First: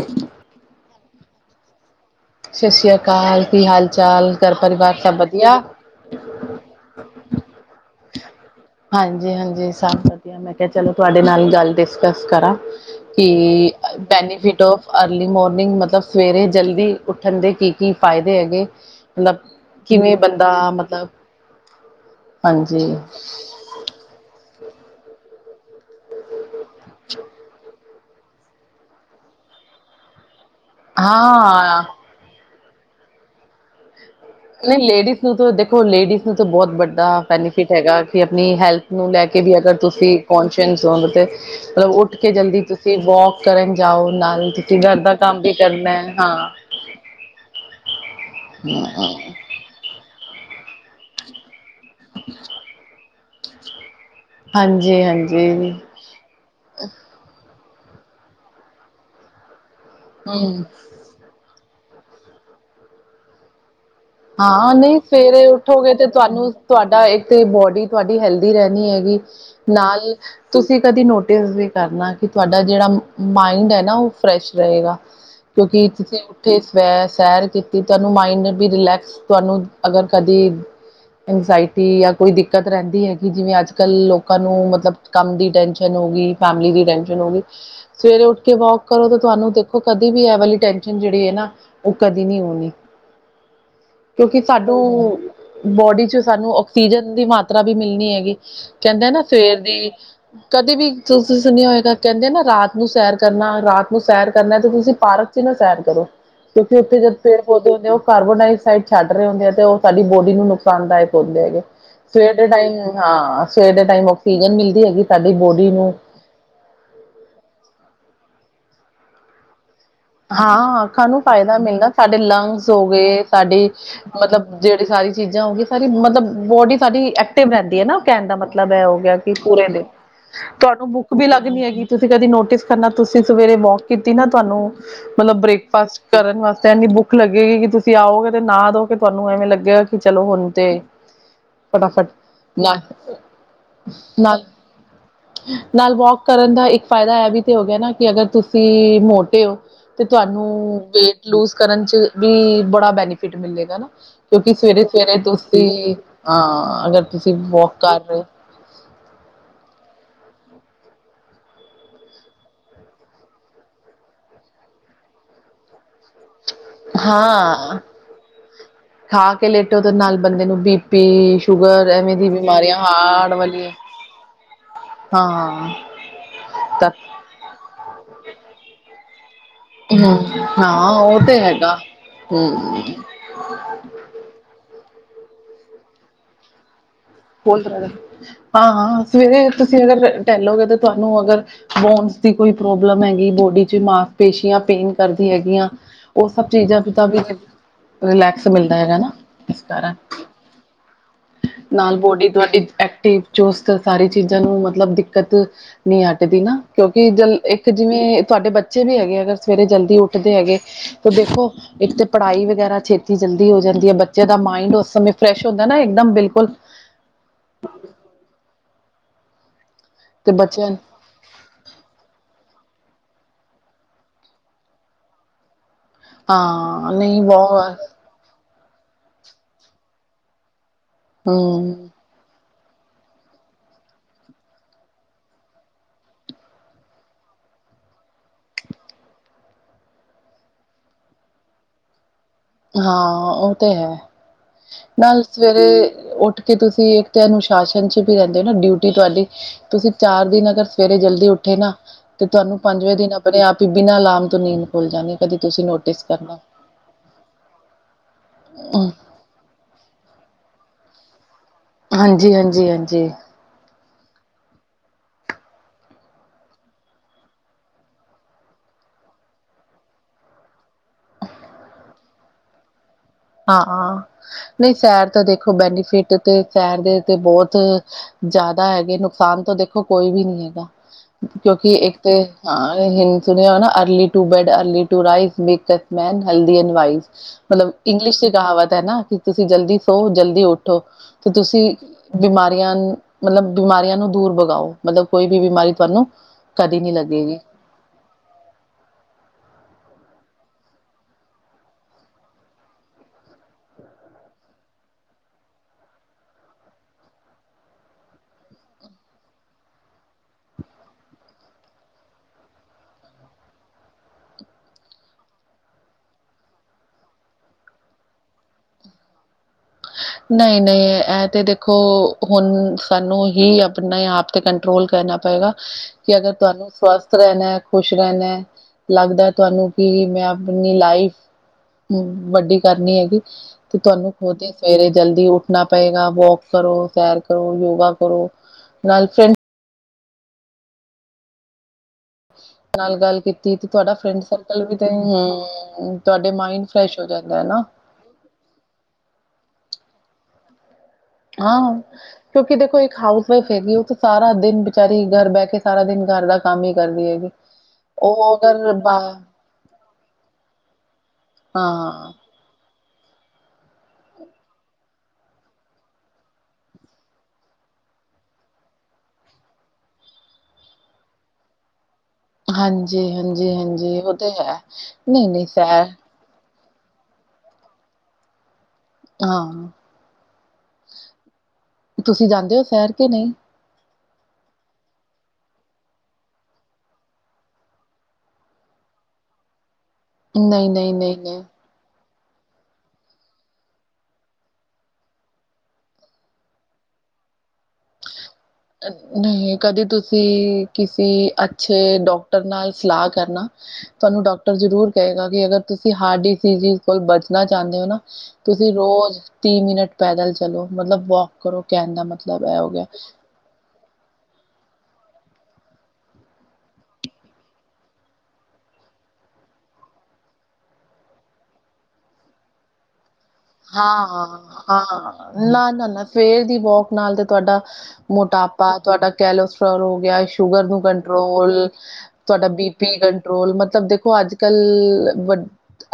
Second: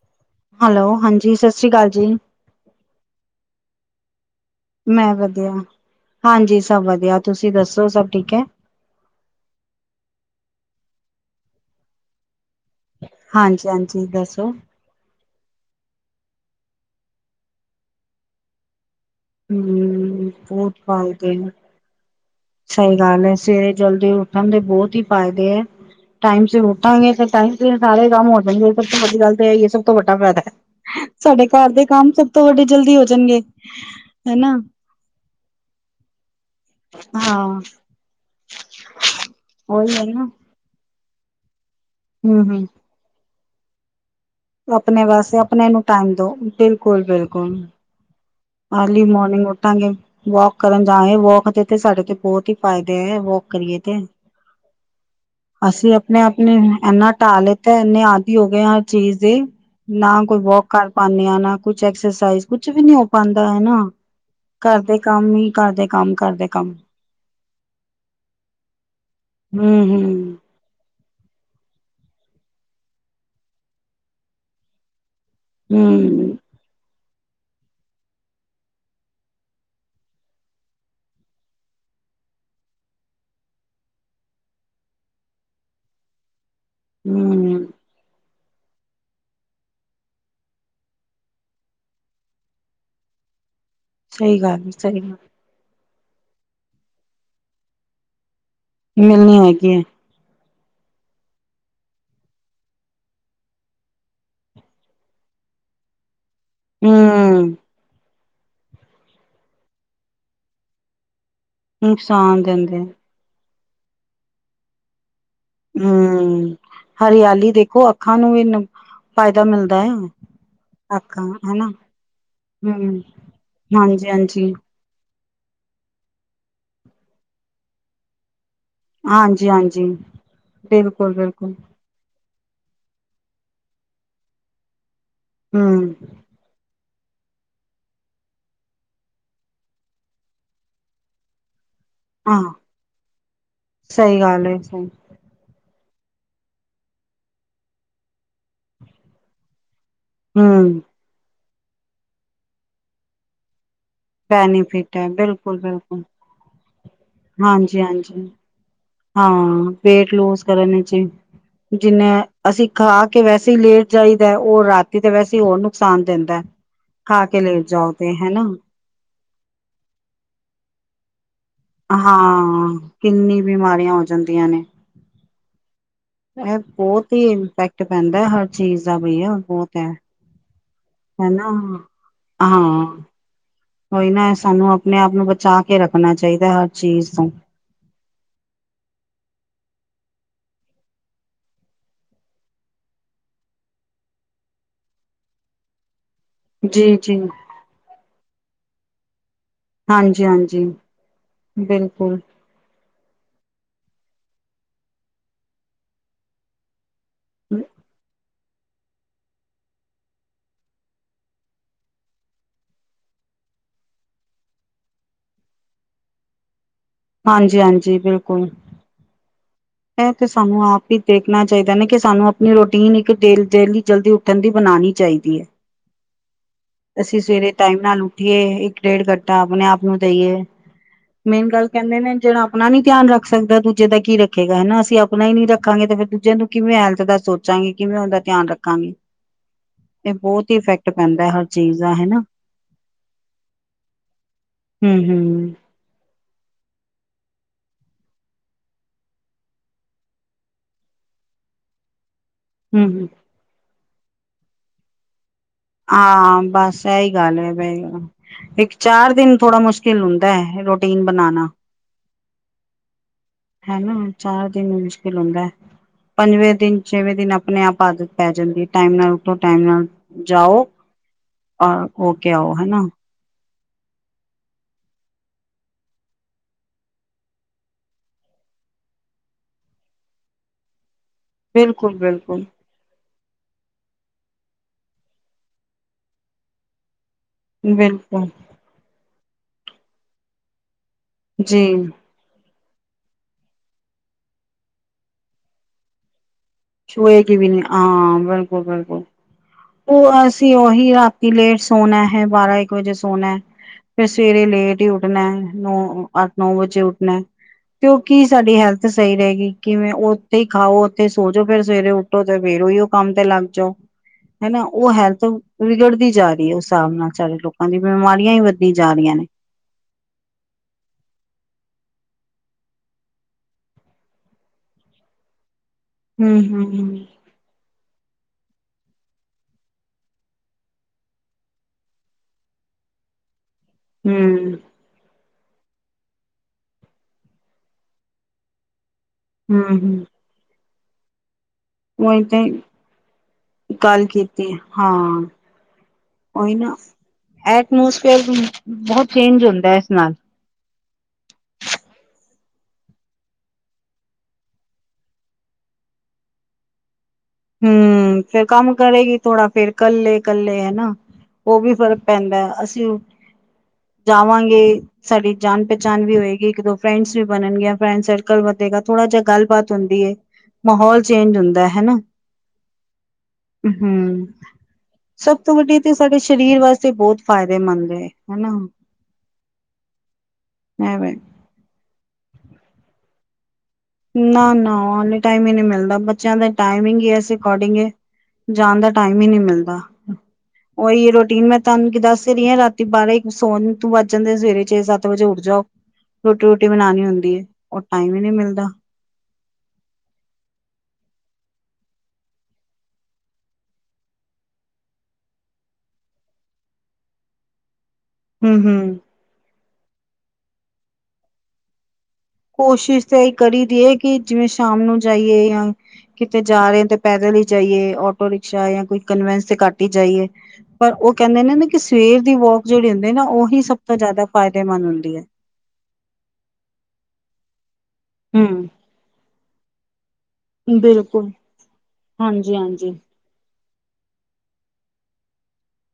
ਹ [unintelligible] ਹੈਲੋ, ਹਾਂਜੀ, ਸਤਿ ਸ਼੍ਰੀ ਅਕਾਲ ਜੀ। ਸਸ਼੍ਰੀ ਅਕਾਲ, ਕੀ ਹਾਲ- ਚਾਲ। ਘਰ ਪਰਿਵਾਰ ਮੈਂ ਸਭ ਵਧੀਆ, ਹਾਂਜੀ ਸਭ ਵਧੀਆ, ਤੁਸੀਂ ਦੱਸੋ ਸਭ ਠੀਕ ਹੈ? ਹਾਂਜੀ- ਹਾਂਜੀ ਸਭ ਵਧੀਆ। ਮੈਂ ਕਿਹਾ, ਚਲੋ ਤੁਹਾਡੇ ਨਾਲ ਗੱਲ ਡਿਸਕਸ ਕਰਾਂ। ਹਾਂਜੀ ਕਿ, ਹਾਂਜੀ ਦੱਸੋ ਬੈਨਫਿਟ ਔਫ ਅਰਲੀ ਮੋਰਨਿੰਗ ਮਤਲਬ ਸਵੇਰੇ ਜਲਦੀ ਉੱਠਣ ਦੇ ਕੀ -ਕੀ ਫਾਇਦੇ ਹੈਗੇ। ਮਤਲਬ, ਕਿਵੇਂ ਹਮ ਬੰਦਾ ਮਤਲਬ ਹਾਂਜੀ ਸਈ ਗੱਲ ਏ, ਸਵੇਰੇ ਜਲਦੀ ਉੱਠਣ ਦੇ ਬੋਤ ਹੀ ਫਾਇਦੇ ਐ। ਟਾਈਮ ਸਿਰ ਉੱਠਾਂਗੇ ਤੇ ਟਾਈਮ ਸ ਸਾਰੇ ਕੰਮ ਹੋ ਜਾਣਗੇ, ਸਭ ਤੋਂ ਵੱਡੀ ਗੱਲ ਤੇ ਇਹ ਹੈ ਸਭ ਤੋਂ ਵੱਡਾ ਫਾਇਦਾ ਹੈ। ਸਾਡੇ ਘਰ ਹਾਂ ਦੇ ਕੰਮ ਸਭ ਤੋਂਡੇ ਜਲਦੀ ਹੋ ਜਾਣਗੇ। ਹਨਾ। ਲੇਡੀਜ਼ ਨੂੰ ਤਾਂ ਦੇਖੋ ਲੇਡੀਜ਼ ਨੂੰ ਤਾਂ ਬਹੁਤ ਵੱਡ ਦਾ ਹਾਂ ਬੈਨੀਫਿਟ ਹੈਗਾ, ਕਿ ਆਪਣੀ ਹੈਲਥ ਨੂੰ ਲੈ ਕੇ ਵੀ ਅਗਰ ਉਹੀ ਹੈ ਤੁਸੀਂ ਨਾ ਕ ਮਤਲਬ ਉੱਠ ਕੇ ਹਮ ਜਲਦੀ ਹਮ ਤੁਸੀਂ ਵੋਕ ਕਰਨ ਜਾਓ, ਨਾਲ ਤੁਸੀਂ ਘਰ ਆਪਣੇ ਦਾ ਵਾਸਤੇ ਕੰਮ ਵੀ ਆਪਣੇ ਨੂੰ ਕਰਨਾ ਟਾਈਮ ਹੈ। ਦੋ ਹਾਂ ਬਿਲਕੁਲ- ਬਿਲਕੁਲ। ਅਰਲੀ ਮੋਰਨਿੰਗ ਉੱਠਾਂਗੇ, ਵੋਕ ਕਰਨ ਜਾ ਵੋਕ ਤੇ ਸਾਡੇ ਤੇ ਬਹੁਤ ਹੀ ਫ਼ਾਇਦੇ ਐ, ਵੋਕ ਕਰੀਏ ਤੇ। ਹਾਂਜੀ- ਹਾਂਜੀ। ਨੇ ਆਪਣੀ ਇਨਾ ਢਾਹ ਲਿੱਤਾ ਇੰਨੇ ਆਦਿ ਹੋ ਗਏ ਹਰ ਚੀਜ਼ ਦੇ, ਨਾ ਕੋਈ ਹਮ ਵੋਕ ਕਰ ਮੰਨਿਆ ਨਾ, ਕੁਝ ਐਕਸਰਸਾਈਜ਼ ਕੁਝ ਵੀ ਨਹੀਂ ਹੋ ਪਾਂਦਾ ਨਾ ਹੈ ਨਾ। ਹਾਂ, ਘਰ ਦੇ ਨਹੀਂ ਕੰਮ ਸਵੇਰੇ ਹੀ ਘਰ ਦੇ ਉੱਠੋਗੇ ਤੇ ਕੰਮ ਕਰਦੇ ਤੁਹਾਨੂੰ ਕੰਮ ਤੁਹਾਡਾ ਇੱਕ ਤੇ ਬੋਡੀ ਤੁਹਾਡੀ ਹੈਲਦੀ ਰਹਿਣੀ ਹੈਗੀ। ਹੂ- ਹੂ ਨਾਲ ਤੁਸੀਂ ਕਦੇ ਨੋਟਿਸ ਵੀ ਕਰਨਾ ਕਿ, ਤੁਹਾਡਾ ਜਿਹੜਾ ਮਾਇੰਡ ਹੈ ਨਾ ਉਹ ਫਰੈਸ਼ ਰਹੇਗਾ। ਕਿਉਂਕਿ ਤੁਸੀਂ ਹਮ ਉੱਠੇ ਸਵੈ ਸੈਰ ਕੀਤੀ ਤੁਹਾਨੂੰ ਮਾਇੰਡ ਵੀ ਰਿਲੈਕਸ ਤੁਹਾਨੂੰ ਅਗਰ ਕਦੇ ਇੰਗਜ਼ਾਇਟੀ ਜਾਂ ਕੋਈ ਦਿੱਕਤ ਰਹਿੰਦੀ ਹੈਗੀ ਜਿਵੇਂ ਅੱਜ ਕੱਲ੍ਹ ਲੋਕਾਂ ਨੂੰ ਮਤਲਬ ਕੰਮ ਦੀ ਟੈਂਨਸ਼ਨ ਹੋ ਗਈ। ਫੈਮਲੀ ਦੀ ਟੈਂਸ਼ਨ ਹੋ ਗਈ। ਹਮ ਸਵੇਰੇ ਉਠ ਕਿ ਵੋਕ ਕਰੋ ਤਾਂ ਤੁਹਾਨੂੰ ਦੇਖੋ ਕਦੇ ਵੀ ਇਹ ਵਾਲੀ ਟੈਨਸ਼ਨ ਜਿਹੜੀ ਹੈ ਨਾ, ਉਹ ਕਦੇ ਨਹੀ ਹੋਣੀ। ਕਿਉਂਕਿ ਸਹੀ ਗੱਲ ਹੈ, ਸਹੀ ਗੱਲ ਸਾਨੂੰ ਬੋਡੀ ਚ' ਸਾਨੂੰ ਆਕਸੀਜਨ ਦੀ ਮਾਤਰਾ ਵੀ ਮਿਲਣੀ ਹੈਗੀ। ਕਹਿੰਦੇ ਨਾ ਮਿਲਣੀ ਸਵੇਰ ਹੈਗੀ ਹੈ ਦੀ ਕਦੇ ਵੀ ਤੁਸੀਂ ਸੁਣਿਆ ਹੋਏਗਾ ਕਹਿੰਦੇ ਨਾ ਰਾਤ ਨੂੰ ਸੈਰ ਕਰਨਾ, ਰਾਤ ਨੂੰ ਸੈਰ ਕਰਨਾ ਤੇ ਤੁਸੀਂ ਪਾਰਕ ਨੂੰ ਸੈਰ ਕਰੋ। ਕਿਉਂਕਿ ਉੱਥੇ ਜਦ ਪੇੜ ਹਮ -ਪੋਦੇ ਹੁੰਦੇ ਉਹ ਕਾਰਬੋ ਡਕ ਸਡ ਛੱਡ ਰਹੇ ਹੁੰਦੇ ਆ ਤੇ ਉਹ ਸਾਡੀ ਬੋਡੀ ਨੂੰ ਨੁਕਸਾਨਦਾਇਕ ਹੁੰਦੇ ਹੈਗੇ। ਸਵੇਰ ਨੁਕਸਾਨ ਦੇ ਦਿੰਦੇ ਟਾਈਮ, ਹਾਂ। ਸਵੇਰ ਦੇ ਟਾਈਮ ਆਕਸੀਜਨ ਮਿਲਦੀ ਹੈਗੀ ਸਾਡੀ ਬੋਡੀ ਨੂੰ। ਹਮ। ਹਰਿਆਲੀ ਦੇਖੋ ਅੱਖਾਂ ਨੂੰ ਵੀ ਫਾਇਦਾ ਮਿਲਦਾ ਹੈ। ਹਾਂ। ਅੱਖਾਂ ਨੂੰ ਫ਼ਾਇਦਾ ਮਿਲਦਾ ਸਾਡੇ ਲੰਗਸ ਹੋ ਹੂੰ, ਗਏ, ਸਾਡੀ ਹਾਂਜੀ-ਹਾਂਜੀ, ਮਤਲਬ ਜਿੇ ਸਾਰੀ ਚੀਜ਼ਾਂ ਹੋ ਗਈ ਸਾਰੀ ਮਤਲਬ ਬੋਡੀ ਸਾਡੀ ਐਕਟਿਵ ਰਹਿੰਦੀ ਹੈ ਨਾ। ਕਹਿਣ ਦਾ ਮਤਲਬ ਇਹ ਹੋ ਗਿਆ ਕਿ ਪੂਰੇ ਹਾਂਜੀ-ਹਾਂਜੀ, ਦੇ, ਤੁਹਾਨੂੰ ਬੁਕ ਵੀ ਲੱਗ ਬਿਲਕੁਲ-ਬਿਲਕੁਲ। ਨੀ ਹੈਗੀ, ਤੁਸੀਂ ਕਦੀ ਨੋਟਿਸ ਕਰਨਾ ਤੁਸੀਂ ਸਵੇਰੇ ਵੋਕ ਕੀਤੀ ਨਾ ਤੁਹਾਨੂੰ ਮਤਲਬ ਹੂੰ, ਬ੍ਰੇਕਫਾਸਟ, ਕਰਨ ਵਾਸਤੇ ਇੰਨੀ ਭੁੱਖ ਲੱਗੇਗੀ ਕਿ ਤੁਸੀਂ ਆਓਗੇ ਤੇ ਨਹਾ ਧੋ ਕੇ ਦੋਗੇ ਕਿ ਤੁਹਾਨੂੰ ਐਵੇਂ ਲੱਗੇਗਾ ਕਿ ਚਲੋ ਹੁਣ ਤੇ ਫਟਾਫਟ ਹਾਂ ਨਾ, ਸਹੀ ਨਾ ਗੱਲ ਏ ਸਹੀ ਨਾਲ ਵੋਕ ਕਰਨ ਦਾ ਇੱਕ ਫਾਇਦਾ ਇਹ ਵੀ ਤੇ ਹੋ ਗਿਆ ਨਾ ਕਿ ਅਗਰ ਤੁਸੀਂ ਮੋਟੇ ਹੋ, ਤੇ ਤੁਹਾਨੂੰ ਹੂੰ, ਵੇਟ ਲੂਜ ਕਰਨ ਚ ਵੀ ਬੜਾ ਬੈਨੀਫਿਟ ਮਿਲੇਗਾ ਨਾ, ਕਿਉਂਕਿ ਸਵੇਰੇ ਬੈਨੀਫਿਟ ਹੈ ਸਵੇਰੇ ਤੁਸੀਂ ਬਿਲਕੁਲ-ਬਿਲਕੁਲ। ਅਹ ਅਗਰ ਤੁਸੀਂ ਵੋਕ ਕਰ ਰਹੇ ਹੋ। ਹਾਂਜੀ-ਹਾਂਜੀ, ਹਾਂ, ਵੇਟ ਲੂਜ ਕਰਨ ਚ ਜਿੰਨੇ ਅਸੀਂ ਖਾ ਕੇ ਵੈਸੇ ਹੀ ਲੇਟ ਜਾਈਦਾ ਉਹ ਰਾਤੀ ਤੇ ਵੈਸੇ ਹੀ ਹੋਰ ਨੁਕਸਾਨ ਦਿੰ ਹੁੰਦਾ, ਖਾ ਕੇ ਲੈਟ ਹਾਂ ਜਾਓ ਤੇ ਹਨਾ, ਖਾ ਕੇ ਲੇਟੋ ਤੇ ਨਾਲ ਬੰਦੇ ਨੂੰ ਬੀ ਪੀ, ਸ਼ੂਗਰ ਐਵੇਂ ਦੀ ਹਾਂ ਬਿਮਾਰੀਆਂ ਹਾਰਟ ਕਿੰਨੀ ਵਾਲੀ, ਬਿਮਾਰੀਆਂ ਹੋ ਜਾਂਦੀਆਂ ਨੇ। ਹਾਂ। ਇਹ ਤ ਬਹੁਤ ਹੀ ਇੰਪੈਕਟ ਪੈਂਦਾ ਹਰ ਚੀਜ਼ ਦਾ ਬਈਆ ਬਹੁਤ ਹੈ ਹੂੰ, ਹਾਂ ਉਹ ਤੇ ਹਨਾ। ਹੈਗਾ, ਹੂੰ। ਉਈ ਨਾ ਸਾਨੂੰ ਆਪਣੇ ਆਪ ਨੂੰ ਬਚਾ ਕੇ ਰੱਖਣਾ ਚਾਹੀਦਾ ਹਰ ਚੀਜ਼ ਤੋਂ, ਹਾਂ, ਸਵੇਰੇ ਤੁਸੀਂ ਅਗਰ ਟਹਿਲੋਗੇ ਤਾਂ ਤੁਹਾਨੂੰ ਅਗਰ, ਬੋਨਸ ਦੀ ਕੋਈ ਪ੍ਰੋਬਲਮ ਹੈਗੀ ਬੋਡੀ ਚ ਮਾਫ਼ ਪੇਸ਼ੀਆਂ ਪੇਨ ਕਰਦੀ ਹੈਗੀਆ। ਉਹ ਸਭ ਚੀਜ਼ਾਂ ਜੀ ਤਾਂ ਵੀ ਜੀ। ਰਿਲੈਕਸ ਮਿਲਦਾ ਹੈਗਾ ਨਾ ਇਸ ਕਾਰਨ ਹਾਂਜੀ-ਹਾਂਜੀ। ਨਾਲ ਬੋਡੀ ਤੁਹਾਡੀ ਐਕਟਿਵ, ਚੁਸਤ ਸਾਰੀ ਚੀਜ਼ਾਂ ਨੂੰ ਮਤਲਬ ਦਿੱਕਤ ਨੀ ਹਟਦੀ ਨਾ ਕਿਉਂਕਿ ਜਲ ਇੱਕ ਜਿਵੇਂ ਤੁਹਾਡੇ ਬੱਚੇ ਵੀ ਹੈਗੇ ਅਗਰ ਸਵੇਰੇ ਜਲਦੀ ਉੱਠਦੇ ਹੈਗੇ ਤਾਂ ਦੇਖੋ, ਇੱਕ ਤੇ ਪੜਾਈ ਵਗੈਰਾ ਛੇਤੀ ਜਲਦੀ ਹੋ ਜਾਂਦੀ ਹੈ ਬੱਚਿਆਂ ਦਾ ਮਾਇੰਡ ਉਸ ਸਮੇਂ ਫਰੈਸ਼ ਹੁੰਦਾ ਨਾ ਇਕਦਮ ਬਿਲਕੁਲ, ਹਾਂਜੀ-ਹਾਂਜੀ, ਬਿਲਕੁਲ। ਇਹ ਤੇ ਸਾਨੂੰ ਆਪ ਹੀ ਦੇਖਣਾ ਚਾਹੀਦਾ ਹੈ ਨਾ ਕਿ ਸਾਨੂੰ ਆਪਣੀ ਰੋਟੀਨ ਇੱਕ ਡੇ ਡੇਲੀ ਜਲਦੀ ਉੱਠਣ ਦੀ ਬਣਾਉਣੀ ਚਾਹੀਦੀ ਹੈ। ਹਾਂ ਅਸੀਂ ਨਹੀਂ ਸਵੇਰੇ ਬਹੁਤ ਟਾਈਮ ਨਾਲ ਉੱਠੀਏ ਇੱਕ ਡੇਢ ਘੰਟਾ ਆਪਣੇ ਆਪ ਨੂੰ ਦੇਈਏ, ਮੇਨ ਗੱਲ ਹਮ ਕਹਿੰਦੇ ਨੇ ਜਿਹੜਾ ਆਪਣਾ ਨੀ ਧਿਆਨ ਰੱਖ ਸਕਦਾ, ਦੂਜੇ ਦਾ ਕੀ ਰੱਖ ਰੱਖੇਗਾ ਹਨਾ ਅਸੀਂ ਆਪਣਾ ਹੀ ਨੀ ਰੱਖਾਂਗੇ ਤੇ ਫਿਰ ਦੂਜਿਆਂ ਨੂੰ ਕਿਵੇਂ ਹੈਲਥ ਦਾ ਸੋਚਾਂਗੇ ਕਿਵੇਂ ਉਹਦਾ ਧਿਆਨ ਰੱਖਾਂਗੇ। [inaudible] ਇਹ ਬਹੁਤ ਹੀ ਇਫੈਕਟ ਪੈਂਦਾ ਹਰ ਚੀਜ਼ ਦਾ ਹੈ ਨਾ। ਹਾਂ, ਉਹ ਤੇ ਹੈ, ਹੂੰ ਹੂੰ ਨਾਲ ਸਵੇਰੇ ਉੱਠ ਕਿ ਤੁਸੀਂ ਇੱਕ ਤੇ ਅਨੁਸ਼ਾਸਨ ਚ ਵੀ ਰਹਿੰਦੇ ਹੋ ਨਾ ਡਿਊਟੀ ਤੁਹਾਡੀ, ਤੁਸੀਂ ਚਾਰ ਦਿਨ ਅਗਰ ਸਵੇਰੇ ਜਲਦੀ ਉੱਠੇ ਨਾ, ਤੇ ਤੁਹਾਨੂੰ ਹੂੰ ਪੰਜਵੇਂ ਹੂੰ। ਦਿਨ ਆਪਣੇ ਆਪ ਹੀ ਬਿਨਾਂ ਅਲਮ ਤੋਂ ਨੀਂਦ ਭੁੱਲ ਜਾਂਦੀ ਕਦੀ ਤੁਸੀਂ ਨੋਟਿਸ ਕਰਨਾ ਹਾਂ ਬਸ ਇਹੀ ਗੱਲ ਹੈ ਵੇ, ਇੱਕ ਚਾਰ ਦਿਨ ਥੋੜਾ ਮੁਸ਼ਕਿਲ ਕਿਲ ਹੁੰਦਾ ਹੈ ਰੋਟੀਨ ਬਣਾਉਣਾ, ਹਾਂਜੀ, ਹਾਂਜੀ, ਹਾਂਜੀ। ਹਨਾ ਚਾਰ ਦਿਨ ਮੁਸ਼ਕਿਲ ਹੁੰਦਾ, ਪੰਜਵੇਂ ਦਿਨ ਛੇਵੇਂ ਦਿਨ ਆਪਣੇ ਆਪ ਆਦਤ ਪੈ ਜਾਂਦੀ ਹੈ ਟਾਈਮ ਨਾਲ ਉੱਠੋ ਟਾਈਮ ਨਾਲ, ਜਾਓ, ਰ ਹੋ ਕੇ ਆਓ ਹਨਾ। ਹਾਂ, ਹਾਂ, ਨਹੀਂ ਸੈਰ ਤਾਂ ਦੇਖੋ ਬੈਨੀਫਿਟ ਤੇ ਸੈਰ ਦੇ ਤੇ ਬਹੁਤ ਜ਼ਿਆਦਾ ਹੈਗੇ ਨੁਕਸਾਨ ਤੋਂ ਦੇਖੋ ਕੋਈ ਵੀ ਨੀ ਹੈਗਾ, ਕਿਉਂਕਿ ਬਿਲਕੁਲ ਇੱਕ ਤਾਂ ਬਿਲਕੁਲ ਅ ਸੁਣਿਆ ਨਾ, early to bed early to rise makes that man healthy and wise. ਮਤਲਬ ਇੰਗਲਿਸ਼ ਚ ਬਿਲਕੁਲ ਕਹਾਵਤ ਹੈ ਨਾ ਕਿ ਤੁਸੀਂ ਜਲਦੀ ਸੋ ਜਲਦੀ ਉੱਠੋ ਤੇ ਜੀ ਤੁਸੀਂ ਬਿਮਾਰੀਆਂ ਮਤਲਬ ਬਿਮਾਰੀਆਂ ਨੂੰ ਦੂਰ ਬਗਾਓ ਮਤਲਬ ਕੋਈ ਵੀ ਬਿਮਾਰੀ ਤੁਹਾਨੂੰ, ਕਦੀ ਨਹੀਂ ਛੁਏ ਕਿ ਲੱਗੇਗੀ ਵੀ ਨਹੀਂ ਹਾਂ, ਬਿਲਕੁਲ, ਬਿਲਕੁਲ। ਉਹ ਅਸੀਂ ਉਹੀ ਰਾਤੀ ਲੇਟ ਸੋਣਾ ਹੈ, ਬਾਰਾਂ, ਇੱਕ ਵਜੇ ਸੋਣਾ ਹੈ। ਫਿਰ ਸਵੇਰੇ ਲੇਟ ਹੀ ਉੱਠਣਾ ਨੌ, ਅੱਠ, ਨੌ ਵਜੇ ਉੱਠਣਾ। ਤੇ ਉਹ ਕੀ ਸਾਡੀ ਹੈਲਥ ਸਹੀ ਰਹੇਗੀ ਕਿਵੇਂ ਉੱਥੇ ਹੀ, ਖਾਓ ਉੱਥੇ ਸੋ। ਜੋ ਫੇਰ ਸਵੇਰੇ ਉੱਠੋ ਤੇ ਫੇਰ ਹੀ ਉਹ ਕੰਮ ਤੇ ਲੱਗ ਜਾਓ। ਹਨਾ ਉਹ ਹੈਲਥ ਵਿਗੜਦੀ ਜਾ ਰਹੀ ਹੈ ਉਸ ਹਿਸਾਬ ਨਾਲ ਸਾਰੇ ਲੋਕਾਂ ਦੀ ਬਿਮਾਰੀਆਂ ਹੀ ਵੱਧਦੀ ਜਾ ਰਹੀਆਂ ਨੇ ਨਹੀਂ -ਨਹੀਂ ਇਹ ਤੇ ਦੇਖੋ ਹੁਣ ਸਾਨੂੰ ਹੀ ਆਪਣੇ ਆਪ ਤੇ ਕੰਟਰੋਲ ਕਰਨਾ ਪਏਗਾ ਕਿ ਅਗਰ ਹਮ ਤੁਹਾਨੂੰ ਹਮ ਹਮ ਸਵਸਥ ਰਹਿਣਾ ਖੁਸ਼ ਰਹਦਾ ਹੈ ਲੱਗਦਾ ਤੁਹਾਨੂੰ ਕਿ ਮੈਂ ਆਪਣੀ ਲਾਈਫ ਹਮ ਵੱਡੀ ਕਰਨੀ ਹੈਗੀ ਤੇ ਤੁਹਾਨੂੰ ਖੁਦ ਹੀ। ਹਮ ਸਵੇਰੇ ਜਲਦੀ ਉੱਠਣਾ ਪਏਗਾ ਵੋਕ ਕਰੋ ਸੈਰ ਕਰੋ ਯੋਗਾ ਕਰੋ ਨਾਲ ਫਰਡ ਹਮ -ਹਮ ਵਨ ਤੇ ਨਾਲ ਗੱਲ ਕੀਤੀ ਤੇ ਤੁਹਾਡਾ ਗੱਲ ਫਰੈਂਡ ਕੀਤੀ ਸਰਕਲ ਵੀ ਤੇ ਹਾਂ ਹਮ ਤੁਹਾਡੇ ਮਾਇੰਡ ਫਰੈਸ਼ ਹੋ ਜਾਂਦਾ ਹੈ ਨਾ। ੋਸਫੇਅਰ ਬਹੁਤ ਚੇਂਜ ਹੁੰਦਾ ਹੈ ਇਸ ਨਾਲ ਹਾਂ। ਕਿਉਂਕਿ ਦੇਖੋ ਇੱਕ ਹਾਊਸ ਵਾਈਫ ਹੈਗੀ ਉਹ ਤਾਂ ਸਾਰਾ ਦਿਨ ਬਚਾਰੀ ਘਰ ਬਹਿ ਕੇ ਸਾਰਾ ਦਿਨ ਘਰ ਦਾ ਕੰਮ ਹੀ ਕਰਦੀ ਹੈਗੀ ਹਮ ਉਹ ਫੇਰ ਅਗਰ ਕੰਮ ਬਾ ਕਰੇਗੀ ਥੋੜਾ ਫੇਰ ਕੱਲੇ ਕੱਲੇ ਹਨਾ ਉਹ ਵੀ ਫ਼ਰਕ ਹਾਂ, ਪੈਂਦਾ ਹੈ ਅਸੀਂ ਜਾਵਾਂਗੇ ਸਾਡੀ ਜਾਣ ਪਹਿਚਾਣ ਵੀ ਹੋਏਗੀ ਇੱਕ ਦੋ ਫਰੈਂਡਸ ਵੀ ਬਣਨਗੀਆਂ ਫਰੈਂਡ ਸਰਕਲ ਵਧੇਗਾ ਥੋੜਾ ਜਿਹਾ ਗੱਲਬਾਤ ਹੁੰਦੀ ਹੈ ਮਾਹੌਲ ਚੇਂਜ ਹੁੰਦਾ ਹਨਾ ਹਾਂਜੀ- ਹਾਂਜੀ। ਹਾਂਜੀ ਉਹ ਹਮ ਤੇ ਹੈ। ਨਹੀਂ, ਸਭ ਨਹੀਂ ਤੋਂ ਵੱਡੀ ਸੈਰ ਤੇ ਸਾਡੇ ਸਰੀਰ ਵਾਸਤੇ ਬਹੁਤ ਫਾਇਦੇਮੰਦ ਹੈ ਹਨਾ ਹਾਂ। ਹੈ ਬ ਤੁਸੀਂ, ਜਾਂਦੇ ਹੋ ਸੈਰ ਕੇ ਨਹੀਂ। ਨਾ -ਨਾ ਟਾਈਮ ਹੀ ਨਹੀਂ ਮਿਲਦਾ ਬੱਚਿਆਂ ਦਾ ਟਾਈਮਿੰਗ ਇਸ ਅਕੋਰਡਿੰਗ ਜਾਣ ਦਾ ਟਾਈਮ ਹੀ ਨਹੀਂ ਮਿਲਦਾ ਨਹੀਂ, ਨਹੀਂ, ਉਹੀ ਨਹੀਂ, ਨਹੀਂ। ਰੋਟੀਨ ਮੈਂ। ਤੁਹਾਨੂੰ ਦੱਸ ਹੀ ਰਹੀ ਆ ਰਾਤੀ ਬਾਰਾਂ ਸੋਣ ਤੂੰ ਵੱਜ ਜਾਂਦੇ ਸਵੇਰੇ ਛੇ ਸੱਤ ਵਜੇ ਉੱਠ ਜਾਓ ਰੋਟੀ- ਰੋਟੀ ਬਣਾਉਣੀ ਹੁੰਦੀ ਹੈ ਉਹ ਟਾਈਮ ਹੀ ਨਹੀਂ ਮਿਲਦਾ ਨਹੀਂ ਕਦੇ ਤੁਸੀਂ ਕਿਸੇ ਅੱਛੇ ਡਾਕਟਰ ਨਾਲ ਸਲਾਹ ਕਰਨਾ ਤੁਹਾਨੂੰ ਡਾਕਟਰ ਜ਼ਰੂਰ ਕਹੇਗਾ ਕਿ ਅਗਰ ਤੁਸੀਂ ਹਾਰਟ ਡਿਸੀ ਕੋਲ ਬਚਣਾ ਚਾਹੁੰਦੇ ਹੋ ਨਾ ਹਮ ਤੁਸੀਂ ਹਮ ਰੋਜ਼ ਤੀਹ ਮਿੰਟ ਪੈਦਲ ਚਲੋ ਮਤਲਬ ਵੋਕ ਕਰੋ ਕਹਿਣ ਦਾ ਮਤਲਬ ਇਹ ਹੋ ਗਿਆ ਕੋਸ਼ਿਸ਼ ਤਾਂ ਇਹ ਕਰੀ ਦੀਏ ਕਿ ਜਿਵੇਂ ਸ਼ਾਮ ਨੂੰ ਜਾਈਏ ਜਾਂ ਕਿਤੇ ਜਾ ਰਹੇ ਤੇ ਪੈਦਲ ਹੀ ਜਾਈਏ ਆਟੋ ਰਿਕਸ਼ਾ ਜਾਂ ਕੋਈ ਕਨਵੈਂਸ ਤੇ ਘੱਟ ਹੀ ਜਾਈਏ ਪਰ ਉਹ ਕਹਿੰਦੇ ਨੇ ਨਾ ਕਿ ਸਵੇਰ ਦੀ ਵੋਕ ਜਿਹੜੀ ਹੁੰਦੀ ਨਾ ਉਹੀ ਸਭ ਤੋਂ ਹਾਂ ਜ਼ਿਆਦਾ ਫਾਇਦੇਮੰਦ ਹਾਂ ਹੁੰਦੀ ਹੈ। ਨਾ, ਨਾ, ਨਾ ਸਵੇਰ ਦੀ ਵੋਕ ਨਾਲ ਤੇ ਤੁਹਾਡਾ ਮੋਟਾਪਾ ਹੂੰ, ਤੁਹਾਡਾ ਕੈਲਸਟ੍ਰੋਲ ਹੋ ਗਿਆ। ਸ਼ੂਗਰ ਨੂੰ ਬਿਲਕੁਲ ਕੰਟਰੋਲ ਤੁਹਾਡਾ ਬੀ ਹਾਂਜੀ-ਹਾਂਜੀ। ਪੀ ਕੰ ਪੈਟਰੋਲ ਮਤਲਬ ਦੇਖੋ ਅੱਜ ਕੱਲ ਵ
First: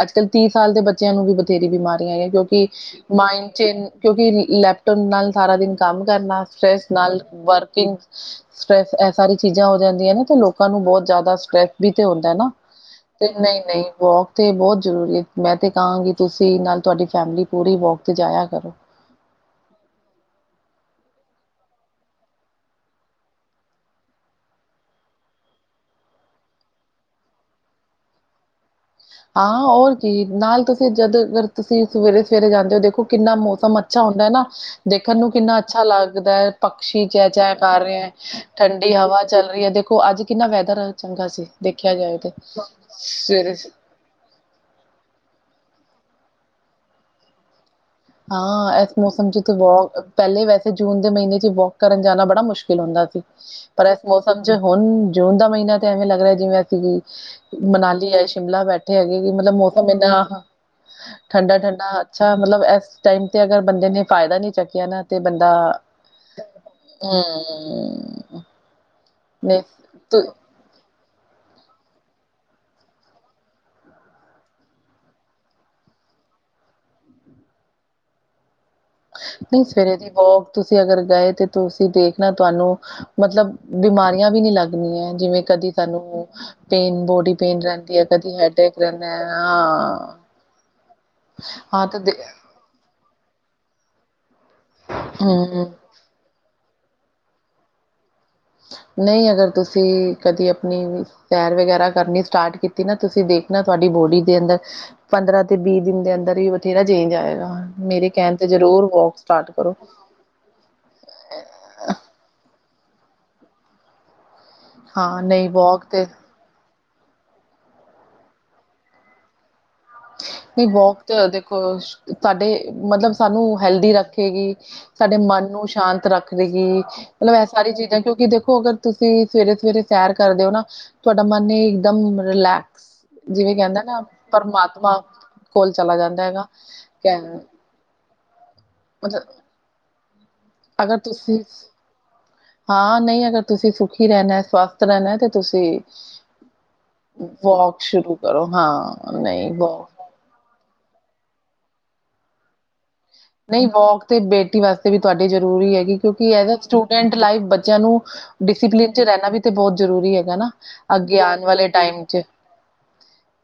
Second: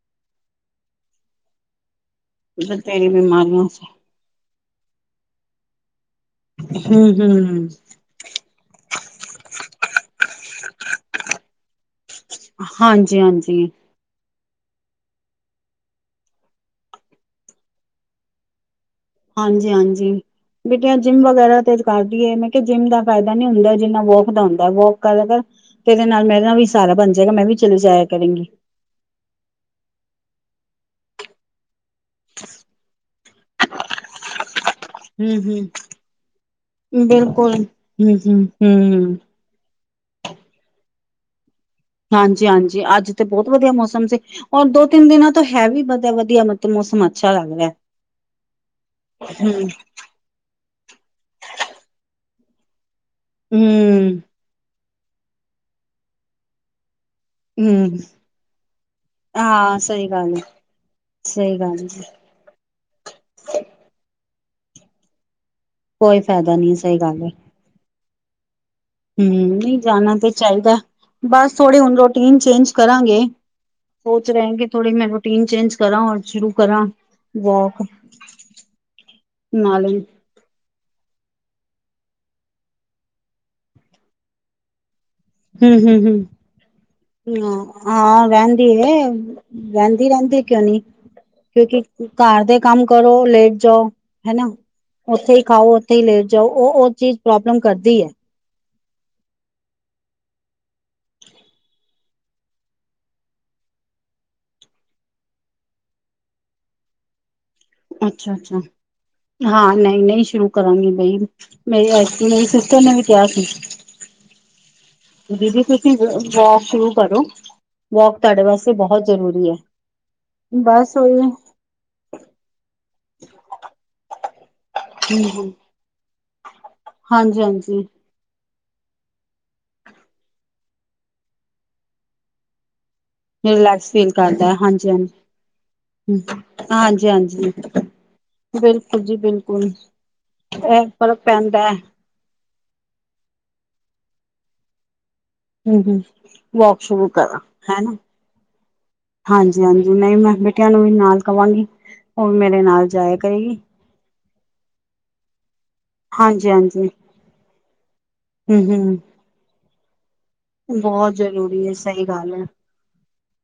ਅੱਜ ਕਲ੍ਹ ਤੀਹ ਸਾਲ ਦੇ ਬੱਚਿਆਂ ਨੂੰ ਵੀ ਬਥੇਰੀ ਬਿਮਾਰੀਆਂ ਆਈ ਕਿਉਂਕਿ ਬਥੇਰੀ ਮਾਇੰਡ 'ਚ ਬਿਮਾਰੀਆਂ ਸੇ ਕਿਉਕਿ ਲੈਪਟੋਪ ਨਾਲ ਸਾਰਾ ਦਿਨ ਕੰਮ ਕਰਨਾ ਸਟਰੈਸ ਨਾਲ ਹੂੰ-ਹੂੰ ਵਰਕਿੰਗ ਸਟਰ੍ਰੈਸ ਇਹ ਸਾਰੀ ਚੀਜ਼ਾਂ ਹੋ ਜਾਂਦੀਆਂ ਨੇ ਤੇ ਲੋਕਾਂ ਨੂੰ ਬਹੁਤ ਜ਼ਿਆਦਾ ਸਟਰ੍ਰੈਸ ਵੀ ਤੇ ਹੁੰਦਾ ਨਾ ਹਾਂਜੀ ਤੇ -ਹਾਂਜੀ। ਨਹੀਂ-ਨਹੀਂ ਵੋਕ ਤੇ ਬਹੁਤ ਜ਼ਰੂਰੀ ਹੈ। ਮੈਂ ਤੇ ਕਹਾਂਗੀ ਤੁਸੀਂ ਨਾਲ ਤੁਹਾਡੀ ਫੈਮਿਲੀ ਪੂਰੀ ਵੋਕ ਤੇ ਜਾਇਆ ਕਰੋ। ਹਾਂਜੀ -ਹਾਂਜੀ। ਬੇਟੀਆਂ ਜਿੰਮ ਵਗੈਰਾ ਤੇ ਕਰਦੀ ਹੈ ਮੈਂ ਕਿਹਾ ਜਿੰਮ ਦਾ ਫਾਇਦਾ ਨੀ ਹੁੰਦਾ ਜਿੰਨਾ ਵੋਕ ਦਾ ਹੁੰਦਾ ਵੋਕ ਕਰ- ਕਰ ਤੇਰੇ ਨਾਲ ਮੇਰੇ ਨਾਲ ਵੀ ਸਹਾਰਾ ਬਣ ਜਾਏਗਾ। ਮੈਂ ਵੀ ਚਲੇ ਜਾਇਆ ਕਰੇਗੀ। ਹਾਂ! ਹੋਰ ਕੀ ਨਾਲ ਤੁਸੀਂ ਜਦ ਅਰ ਤੁਸੀਂ ਸਵੇਰੇ -ਸਵੇਰੇ ਜਾਂਦੇ ਹੋ, ਦੇਖੋ ਕਿੰਨਾ ਮੌਸਮ ਅੱਛਾ ਹੁੰਦਾ ਨਾ। ਦੇਖਣ ਨੂੰ ਕਿੰਨਾ ਹੂੰ-ਹੂੰ ਅੱਛਾ ਲੱਗਦਾ ਹੈ, ਪਕਸ਼ੀ ਚੈ ਬਿਲਕੁਲ -ਚੈ ਕਰ ਰਿਹਾ ਹੂੰ ਹੂੰ ਠੰਡੀ ਹੂੰ ਹਵਾ। ਚੱਲ ਰਹੀ ਹੈ, ਦੇਖੋ ਅੱਜ ਕਿੰਨਾ ਵੈਦਰ ਚੰਗਾ ਸੀ। ਦੇਖਿਆ ਜਾਏ ਤੇ ਹਾਂਜੀ- ਹਾਂਜੀ ਅੱਜ ਤੇ ਬਹੁਤ ਸਵੇਰੇ ਸ ਵਧੀਆ ਮੌਸਮ ਸੀ ਔਰ ਦੋ ਤਿੰਨ ਦਿਨਾਂ ਤੋਂ ਹੈ ਵੀ ਵਧੀਆ ਵਧੀਆ ਮਤਲਬ ਮੌਸਮ ਅੱਛਾ ਹੋਇਆ ਪਿਆ ਹੈ ਹਾਂ ਇਸ ਮੌਸਮ ਚ ਬਹੁਤ ਪਹਿਲੇ ਵੈਸੇ ਜੂਨ ਦੇ ਮਹੀਨੇ ਚ ਵੋਕ ਕਰਨ ਜਾਣਾ ਬੜਾ ਮੁਸ਼ਕਿਲ ਹੁੰਦਾ ਸੀ ਪਰ ਹੂੰ ਮੌਸਮ ਚ ਹੁਣ ਜੂਨ ਦਾ ਮਹੀਨਾ ਤੇ ਐਵੇਂ ਲੱਗਦਾ ਜਿਵੇਂ ਅਸੀਂ ਵੀ ਹੂੰ ਮਨਾਲੀ ਹੈ ਸ਼ਿਮਲਾ ਬੈਠੇ ਹੈਗੇ ਕਿ ਮਤਲੱਬ ਹਾਂ ਮੌਸਮ ਸਹੀ ਇੰਨਾ ਗੱਲ ਹੈ ਠੰਡਾ ਸਹੀ ਗੱਲ ਠੰਡਾ ਹੈ ਮਤਲੱਬ ਇਸ ਟਾਈਮ ਤੇ ਅਗਰ ਬੰਦੇ ਨੇ ਫਾਇਦਾ ਨੀ ਚੁੱਕਿਆ ਨਾ ਤੇ ਬੰਦਾ ਕੋਈ ਫਾਇਦਾ ਨਹੀਂ ਸਹੀ ਗੱਲ ਹੈ। ਹਮ [unintelligible] ਹਮ, ਨਹੀਂ ਜਾਣਾ ਤੇ ਚਾਹੀਦਾ ਬਸ ਥੋੜੀ ਹੁਣ ਰੋਟੀਨ ਚੇਂਜ ਕਰਾਂਗੇ ਸੋਚ ਰਹੇ ਕਿ ਥੌੜੀ ਮੈਂ ਰੂਟੀਨ ਚੇਂਜ ਕਰਾਂ ਔਰ ਸ਼ੁਰੂ ਕਰਾਂ ਵੋਕ ਨਹੀਂ ਸਵੇਰੇ ਨਾਲੇ ਦੀ ਵੋਕ ਤੁਸੀਂ ਅਗਰ ਗਏ ਤੇ ਤੁਸੀਂ ਦੇਖਣਾ ਤੁਹਾਨੂੰ ਮਤਲਬ ਬਿਮਾਰੀਆਂ ਵੀ ਨੀ ਲੱਗਦੀਆਂ ਜਿਵੇਂ। ਕਦੀ ਹੂੰ ਹੂੰ ਹੂੰ ਤੁਹਾਨੂੰ ਪੇਨ ਬੋਡੀ ਪੇਨ ਰਹਿੰਦੀ ਹੈ, ਹਾਂ ਕਦੀ ਰਹਿੰਦੀ ਹੈਡਕ ਰਹਿੰਦਾ ਹੈ ਰਹਿੰਦੀ ਹਾਂ? ਰਹਿੰਦੀ ਕਿਉਂ ਨੀ ਕਿਉਂਕਿ ਹਾਂ ਤੇ ਘਰ ਦੇ ਕੰਮ ਕਰੋ ਲੇਟ ਜਾਓ ਹਨਾ ਉੱਥੇ ਹੀ ਹਮ ਖਾਓ ਉਥੇ ਹੀ ਲੈਟ ਜਾਓ ਉਹ ਉਹ ਚੀਜ਼ ਪ੍ਰੋਬਲਮ ਕਰਦੀ ਹੈ ਨਹੀਂ ਅਗਰ ਤੁਸੀਂ ਕਦੀ ਆਪਣੀ ਪੈਰ ਵਗੈਰਾ ਕਰਨੀ ਸਟਾਰਟ ਕੀਤੀ ਨਾ ਤੁਸੀਂ ਦੇਖਣਾ ਤੁਹਾਡੀ ਬੋਡੀ ਦੇ ਅੰਦਰ ਪੰਦਰਾਂ ਤੇ ਵੀਹ ਦਿਨ ਦੇ ਅੰਦਰ ਹੀ ਬਥੇਰਾ ਚੇਂਜ ਆਏਗਾ। ਮੇਰੇ ਅੱਛਾ ਕਹਿਣ ਤੇ ਅੱਛਾ ਜ਼ਰੂਰ ਵੋਕ ਸਟਾਰਟ ਕਰੋ। ਹਾਂ ਨਹੀਂ ਨਹੀਂ ਸ਼ੁਰੂ ਕਰਾਂਗੀ ਬਈ ਮੇਰੀ ਐਤਕੀ ਮੇਰੀ ਸਿਸਟਰ ਨੇ ਵੀ ਕਿਹਾ ਸੀ। ਹਾਂ ਨਹੀਂ ਦੀਦੀ ਵੋਕ ਤੁਸੀਂ ਤੇ ਵੋਕ ਸ਼ੁਰੂ ਕਰੋ, ਵੋਕ ਤੁਹਾਡੇ ਵਾਸਤੇ ਬਹੁਤ ਜ਼ਰੂਰੀ ਹੈ। ਨਹੀਂ ਬਸ ਵੋਕ ਤੇ ਇਹ ਉਹੀ ਦੇਖੋ ਤਾਡੇ ਮਤਲਬ ਸਾਨੂੰ ਹੈਲਦੀ ਰੱਖੇਗੀ। ਸਾਡੇ ਮਨ ਨੂੰ ਸ਼ਾਂਤ ਰੱਖ ਦੇਗੀ ਮਤਲੱਬ ਹਾਂਜੀ ਇਹ ਸਾਰੀ ਹਾਂਜੀ ਚੀਜ਼ਾਂ ਕਿਉਂਕਿ ਦੇਖੋ ਅਗਰ ਤੁਸੀਂ ਸਵੇਰੇ ਸਵੇਰੇ ਸੈਰ ਕਰਦੇ ਹੋ ਨਾ ਤੁਹਾਡਾ ਮਨ ਹੀ ਇੱਕਦਮ ਰਿਲੈਕਸ ਜਿਵੇਂ ਕਹਿੰਦਾ ਰਿਲੈਕਸ ਨਾ ਫੀਲ ਕਰਦਾ ਹੈ ਹਾਂਜੀ ਪਰਮਾਤਮਾ ਕੋਲ ਚਲਾ ਜਾਂਦਾ ਹੈਗਾ ਹਾਂਜੀ ਕਹਿ ਹਾਂਜੀ ਬਿਲਕੁਲ ਜੀ ਮਤਲਬ ਬਿਲਕੁਲ ਐਸ ਅਗਰ ਫਰਕ ਤੁਸੀਂ ਪੈਂਦਾ ਹੈ। ਹਾਂ, ਨਹੀਂ ਅਗਰ ਤੁਸੀਂ ਸੁਖੀ ਰਹਿਣਾ ਸਵਥ ਸਵਸਥ ਰਹਿਣਾ ਤੁਸੀਂ ਹਮ ਹਮ ਵੋਕ ਸ਼ੁਰੂ ਵੋਕ ਸ਼ੁਰੂ ਕਰੋ ਹਾਂ। ਨਹੀਂ ਹਾਂਜੀ- ਵੋਕ ਹਾਂਜੀ ਨਹੀਂ ਮੈਂ ਬਿਟਿਆਂ ਨੂੰ ਵੀ ਨਾਲ ਕਵਾਂਗੀ ਹੋਣ ਮੇਰੇ ਨਾਲ ਚਲ ਨਹੀਂ ਵੋਕ ਤੇ ਬੇਟੀ ਵਾਸਤੇ ਵੀ ਤੁਹਾਡੀ ਜ਼ਰੂਰੀ ਹੈ ਕਿ ਕਿਉਂਕਿ ਐਜ ਆ ਹਾਂਜੀ-ਹਾਂਜੀ ਸਟੂਡੈਂਟ ਲਾਈਫ ਬੱਚਿਆਂ ਨੂੰ ਡਿਸਪਲਿਨ ਚ ਹੂੰ-ਹੂੰ ਰਹਿਣਾ ਵੀ ਤੇ ਬਹੁਤ ਜ਼ਰੂਰੀ ਹੈਗਾ ਨਾ ਬਹੁਤ ਅੱਗੇ ਆਉਣ ਜ਼ਰੂਰੀ ਵਾਲੇ ਹੈ ਟਾਈਮ ਸਹੀ ਚ ਗੱਲ ਹੈ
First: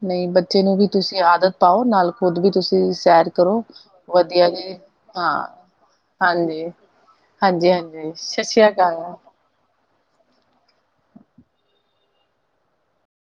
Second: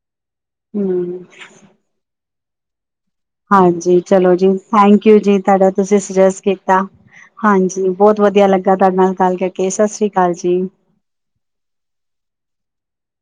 ਨਹੀਂ ਬੱਚੇ ਨੂੰ ਵੀ ਤੁਸੀਂ ਹੂੰ ਆਦਤ ਪਾਓ ਨਾਲ ਖੁੱਦ ਵੀ ਤੁਸੀਂ ਸੈਰ ਕਰੋ ਹਾਂਜੀ, ਚਲੋ ਜੀ ਵਧੀਆ ਥੈਂਕ ਯੂ ਜੀ ਹਾਂ ਤੁਹਾਡਾ ਤੁਸੀਂ ਸੁਜੈਸਟ ਹਾਂਜੀ। ਕੀਤਾ। ਹਾਂਜੀ, ਹਾਂਜੀ-ਹਾਂਜੀ ਬਹੁਤ ਸਤਿ ਵਧੀਆ ਸ਼੍ਰੀ ਲੱਗਾ ਤੁਹਾਡੇ ਨਾਲ ਅਕਾਲ। ਗਲ ਕਰਕੇ। ਸਤਿ ਸ੍ਰੀ ਅਕਾਲ ਜੀ।